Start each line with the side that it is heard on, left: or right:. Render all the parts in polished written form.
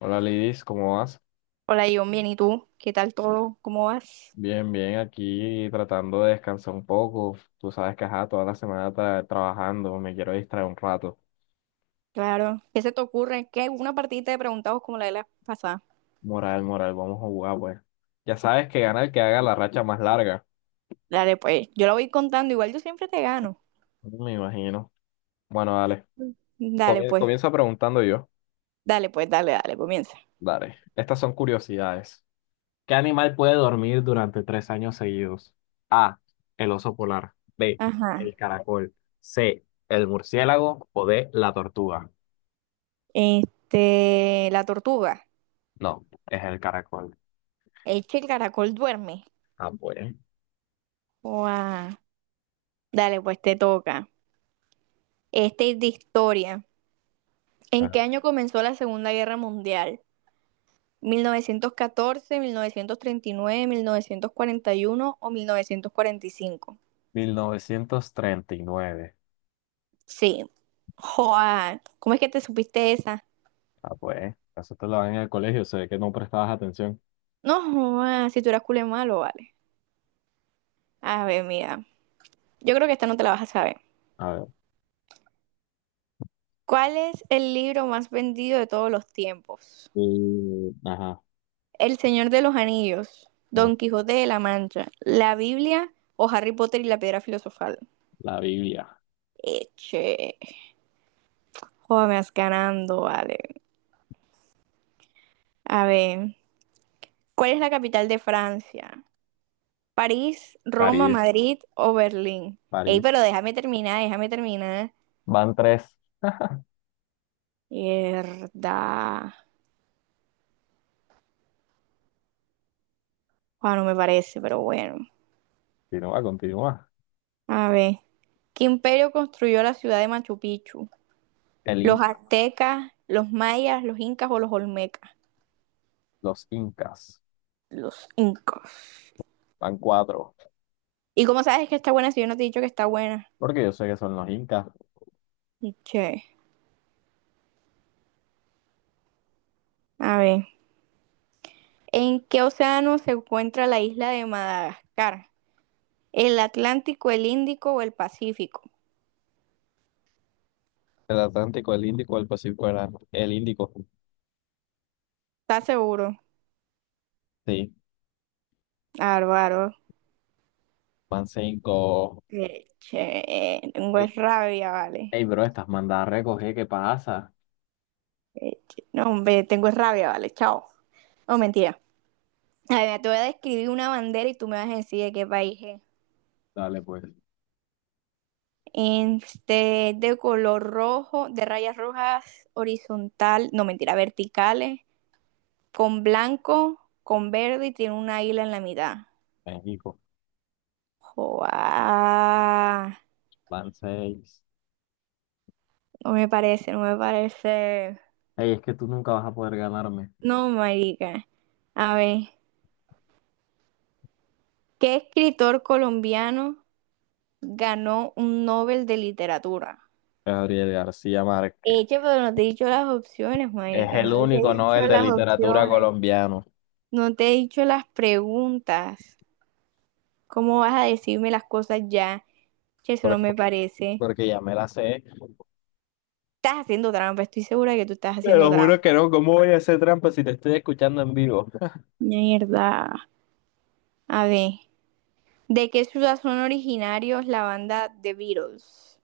left: Hola Lidis, ¿cómo vas?
right: Hola, Ion, bien, ¿y tú? ¿Qué tal todo? ¿Cómo vas?
left: Bien, bien, aquí tratando de descansar un poco. Tú sabes que ajá, toda la semana trabajando, me quiero distraer un rato.
right: Claro. ¿Qué se te ocurre? ¿Qué? Una partidita de preguntados como la de la pasada.
left: Moral, moral, vamos a jugar, pues. Ya sabes que gana el que haga la racha más larga.
right: Dale, pues. Yo la voy contando, igual yo siempre te gano.
left: Me imagino. Bueno, dale.
right: Dale, pues.
left: Comienzo preguntando yo.
right: Dale, pues, dale, dale, comienza.
left: Dale. Estas son curiosidades. ¿Qué animal puede dormir durante 3 años seguidos? A. El oso polar. B.
right: Ajá.
left: El caracol. C. El murciélago. O D. La tortuga.
right: Este, la tortuga.
left: No, es el caracol.
right: Es que el caracol duerme.
left: Ah, pues.
right: Guau. Dale, pues te toca. Este es de historia. ¿En
left: Ah,
right: qué año comenzó la Segunda Guerra Mundial? Mil novecientos catorce, 39, 1941 o 1945?
left: 1939.
right: Sí. Joa, ¿cómo es que te supiste esa?
left: Ah, pues, eso te lo dan en el colegio, se ve que no prestabas atención.
right: No, joa, si tú eras culé malo, vale. A ver, mira. Yo creo que esta no te la vas a saber.
left: A ver.
right: ¿Cuál es el libro más vendido de todos los tiempos?
left: Ajá,
right: El Señor de los Anillos,
left: ah,
right: Don Quijote de la Mancha, la Biblia o Harry Potter y la Piedra Filosofal.
left: la Biblia.
right: Eche. Joder, me vas ganando, vale. A ver, ¿cuál es la capital de Francia? ¿París, Roma,
left: París,
right: Madrid o Berlín? Ey,
left: París.
right: pero déjame terminar, déjame terminar.
left: Van tres.
right: Mierda. Ah, no me parece, pero bueno.
left: Continúa, continúa.
right: A ver. ¿Qué imperio construyó la ciudad de Machu Picchu?
left: El
right: ¿Los
left: Inca,
right: aztecas, los mayas, los incas o los olmecas?
left: los Incas.
right: Los incas.
left: Van cuatro.
right: ¿Y cómo sabes que está buena si yo no te he dicho que está buena?
left: Porque yo sé que son los Incas.
right: Che. A ver. ¿En qué océano se encuentra la isla de Madagascar? ¿El Atlántico, el Índico o el Pacífico?
left: El Atlántico, el Índico, el Pacífico era el Índico.
right: ¿Estás seguro?
left: Sí,
right: Álvaro.
left: van cinco.
right: Che, tengo
left: Ey,
right: es rabia, vale.
left: ey, bro, estás mandada a recoger, ¿qué pasa?
right: Eh, No, hombre, tengo rabia, vale, chao. No, mentira. A ver, te voy a describir una bandera y tú me vas a decir de qué país es.
left: Dale, pues.
right: Este, de color rojo, de rayas rojas, horizontal, no, mentira, verticales, con blanco, con verde y tiene una isla en la mitad.
left: México,
right: Joa,
left: van seis.
right: no me parece, no me parece.
left: Ey, es que tú nunca vas a poder ganarme.
right: No, marica. A ver, ¿qué escritor colombiano ganó un Nobel de literatura?
left: Gabriel García Márquez.
right: Eche, pero no te he dicho las opciones,
left: Es
right: marica,
left: el
right: no te
left: único
right: he dicho
left: Nobel de
right: las
left: literatura
right: opciones,
left: colombiano.
right: no te he dicho las preguntas. ¿Cómo vas a decirme las cosas ya? Che, eso no
left: por-
right: me parece.
left: Porque ya me la sé.
right: Estás haciendo trampa, estoy segura que tú estás
left: Te
right: haciendo
left: lo juro
right: trampa.
left: que no. ¿Cómo voy a hacer trampa si te estoy escuchando en vivo?
right: Mierda. A ver, ¿de qué ciudad son originarios la banda The Beatles?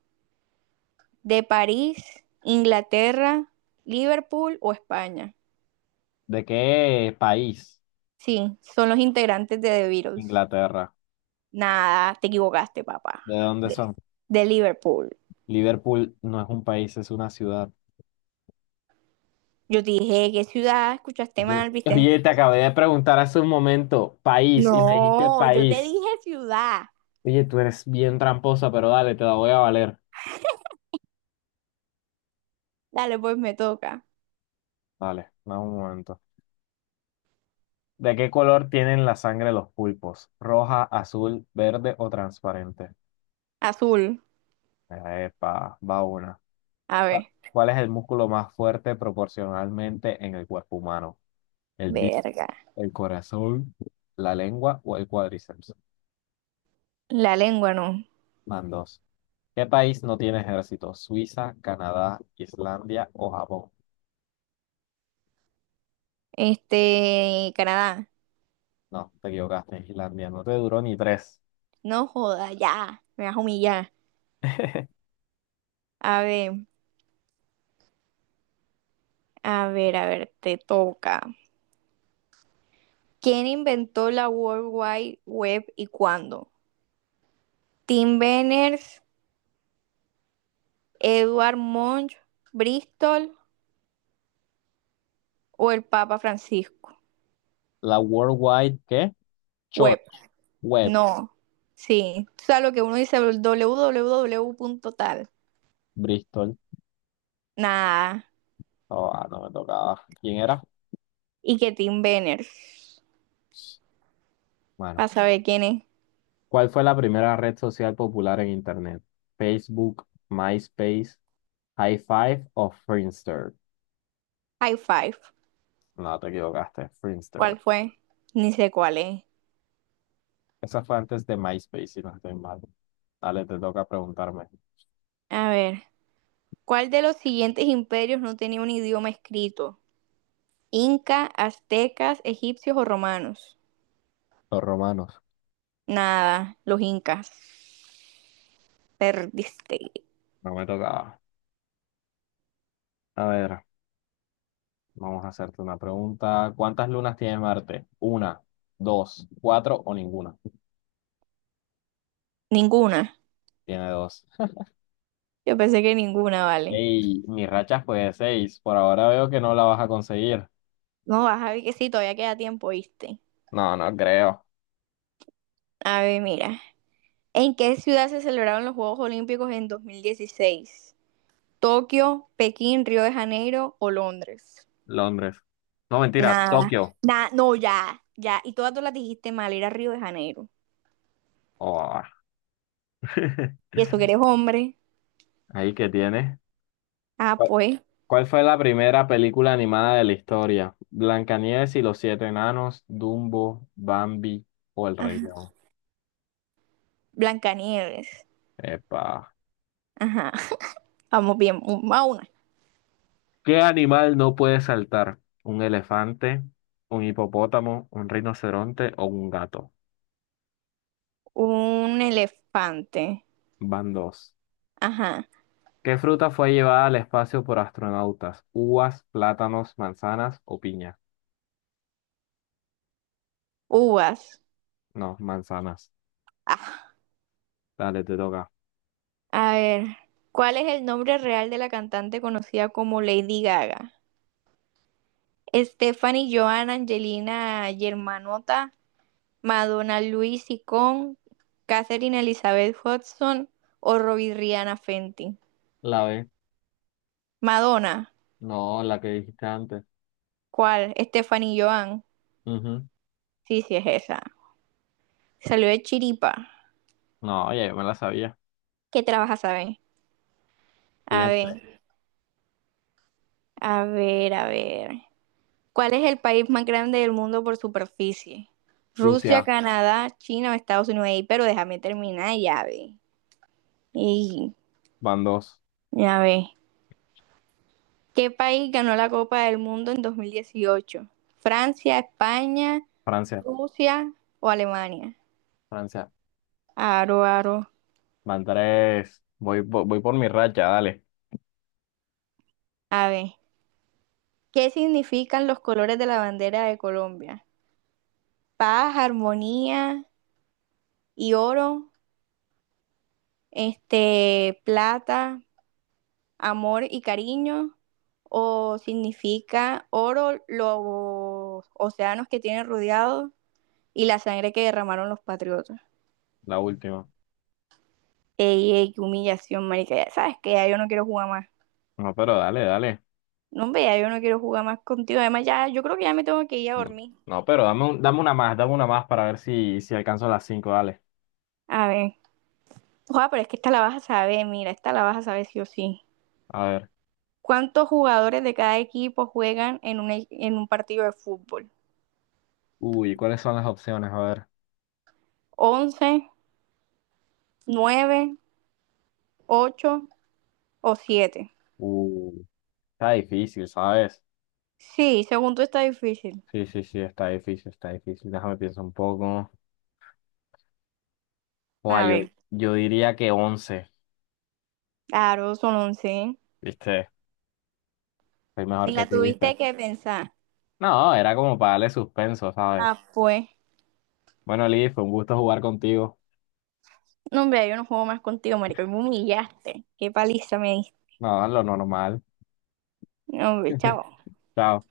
right: ¿De París, Inglaterra, Liverpool o España?
left: ¿De qué país?
right: Sí, son los integrantes de The Beatles.
left: Inglaterra.
right: Nada, te equivocaste, papá.
left: ¿De dónde
right: De,
left: son?
right: de Liverpool.
left: Liverpool no es un país, es una ciudad.
right: Yo te dije, ¿qué ciudad? Escuchaste
left: Yo,
right: mal, ¿viste?
left: oye, te acabé de preguntar hace un momento, país, y me dijiste
right: No, yo te
left: país.
right: dije ciudad.
left: Oye, tú eres bien tramposa, pero dale, te la voy a valer.
right: Dale, pues me toca.
left: Dale, dame un momento. ¿De qué color tienen la sangre los pulpos? ¿Roja, azul, verde o transparente?
right: Azul.
left: Epa, va una.
right: A ver.
left: ¿Cuál es el músculo más fuerte proporcionalmente en el cuerpo humano? ¿El bíceps,
right: Verga.
left: el corazón, la lengua o el cuádriceps?
right: La lengua no.
left: Van dos. ¿Qué país no tiene ejército? ¿Suiza, Canadá, Islandia o Japón?
right: Este, Canadá.
left: No, te equivocaste, Islandia. No te duró ni tres.
right: No joda, ya. Me vas a humillar. A ver, a ver, a ver, te toca. ¿Quién inventó la World Wide Web y cuándo? Tim Berners, Edward Munch, Bristol o el Papa Francisco.
left: La worldwide ¿qué?
right: Web,
left: Church, Web,
right: no. Sí, o sea, lo que uno dice, doble u doble u doble u punto tal
left: Bristol.
right: nada.
left: Oh, ah, no me tocaba. ¿Quién era?
right: Y que Tim Benners, para
left: Bueno.
right: saber quién es.
left: ¿Cuál fue la primera red social popular en Internet? ¿Facebook, MySpace, High Five o Friendster?
right: High five,
left: No, te equivocaste, Friendster.
right: ¿cuál fue? Ni sé cuál es.
left: Esa fue antes de MySpace, si no estoy mal. Dale, te toca preguntarme.
right: A ver, ¿cuál de los siguientes imperios no tenía un idioma escrito? Inca, aztecas, egipcios o romanos.
left: Los romanos.
right: Nada, los incas. Perdiste.
left: No me tocaba. A ver, vamos a hacerte una pregunta. ¿Cuántas lunas tiene Marte? ¿Una, dos, cuatro o ninguna?
right: Ninguna.
left: Tiene dos.
right: Yo pensé que ninguna, vale.
left: Ey, mi racha fue de seis. Por ahora veo que no la vas a conseguir.
right: No, vas a ver que sí, todavía queda tiempo, viste.
left: No, no creo.
right: A ver, mira. ¿En qué ciudad se celebraron los Juegos Olímpicos en 2016? ¿Tokio, Pekín, Río de Janeiro o Londres?
left: Londres. No, mentira,
right: Nada,
left: Tokio.
right: nada, no, ya, ya. Y todas tú las dijiste mal, era Río de Janeiro.
left: Oh,
right: ¿Y eso que eres hombre?
left: ahí que tiene.
right: Ah,
left: ¿Cuál
right: pues.
left: cuál fue la primera película animada de la historia? ¿Blancanieves y los siete enanos, Dumbo, Bambi o El Rey
right: Ajá.
left: León?
right: Blancanieves.
left: Epa.
right: Ajá. Vamos bien. Va una.
left: ¿Qué animal no puede saltar? ¿Un elefante, un hipopótamo, un rinoceronte o un gato?
right: Un elefante.
left: Van dos.
right: Ajá.
left: ¿Qué fruta fue llevada al espacio por astronautas? ¿Uvas, plátanos, manzanas o piña?
right: Uvas.
left: No, manzanas.
right: Ah.
left: Dale, te toca.
right: A ver. ¿Cuál es el nombre real de la cantante conocida como Lady Gaga? Stephanie, Joan, Angelina, Germanota, Madonna, Luis Sicón, Catherine Elizabeth Hudson o Robbie Rihanna Fenty.
left: La B.
right: Madonna,
left: No, la que dijiste antes.
right: ¿cuál? Stephanie Joan.
left: Ujú.
right: Sí, sí es esa. Salió de Chiripa.
left: No, oye, yo me la sabía.
right: ¿Qué trabaja, saben? A
left: Siguiente.
right: ver, a ver, a ver. ¿Cuál es el país más grande del mundo por superficie? Rusia,
left: Rusia,
right: Canadá, China o Estados Unidos. Ey, pero déjame terminar, ya ve. Y
left: van dos.
right: ya ve. ¿Qué país ganó la Copa del Mundo en 2018? ¿Francia, España,
left: Francia,
right: Rusia o Alemania?
left: Francia,
right: Aro, aro.
left: van tres. Voy por mi racha, dale.
right: A ver, ¿qué significan los colores de la bandera de Colombia? Paz, armonía y oro, este, plata, amor y cariño, o significa oro, los océanos que tienen rodeados y la sangre que derramaron los patriotas.
left: La última.
right: Ey, ey, qué humillación, marica. Ya sabes que ya yo no quiero jugar más.
left: No, pero dale, dale.
right: No, hombre, ya yo no quiero jugar más contigo. Además, ya, yo creo que ya me tengo que ir a
left: No,
right: dormir.
left: no, pero dame, dame una más para ver si, si alcanzo las cinco, dale.
right: A ver. Ojalá, pero es que esta la vas a saber, mira, esta la vas a saber sí o sí.
left: A ver.
right: ¿Cuántos jugadores de cada equipo juegan en un partido de fútbol?
left: Uy, ¿cuáles son las opciones? A ver.
right: 11, 9, 8 o 7.
left: Uh, está difícil, ¿sabes?
right: Sí, según tú está difícil.
left: Sí, sí, sí, está difícil, está difícil. Déjame pensar un poco. Buah,
right: A
left: yo,
right: ver,
left: yo diría que 11,
right: claro, son 11.
left: ¿viste? Soy
right: Ni
left: mejor que
right: la
left: tú, ¿viste?
right: tuviste que pensar.
left: No, era como para darle suspenso, ¿sabes?
right: Ah, pues.
left: Bueno, Liz, fue un gusto jugar contigo.
right: No, hombre, yo no juego más contigo, marico. Y me humillaste. Qué paliza me diste.
left: No, lo normal.
right: No, hombre, chao.
left: Chao.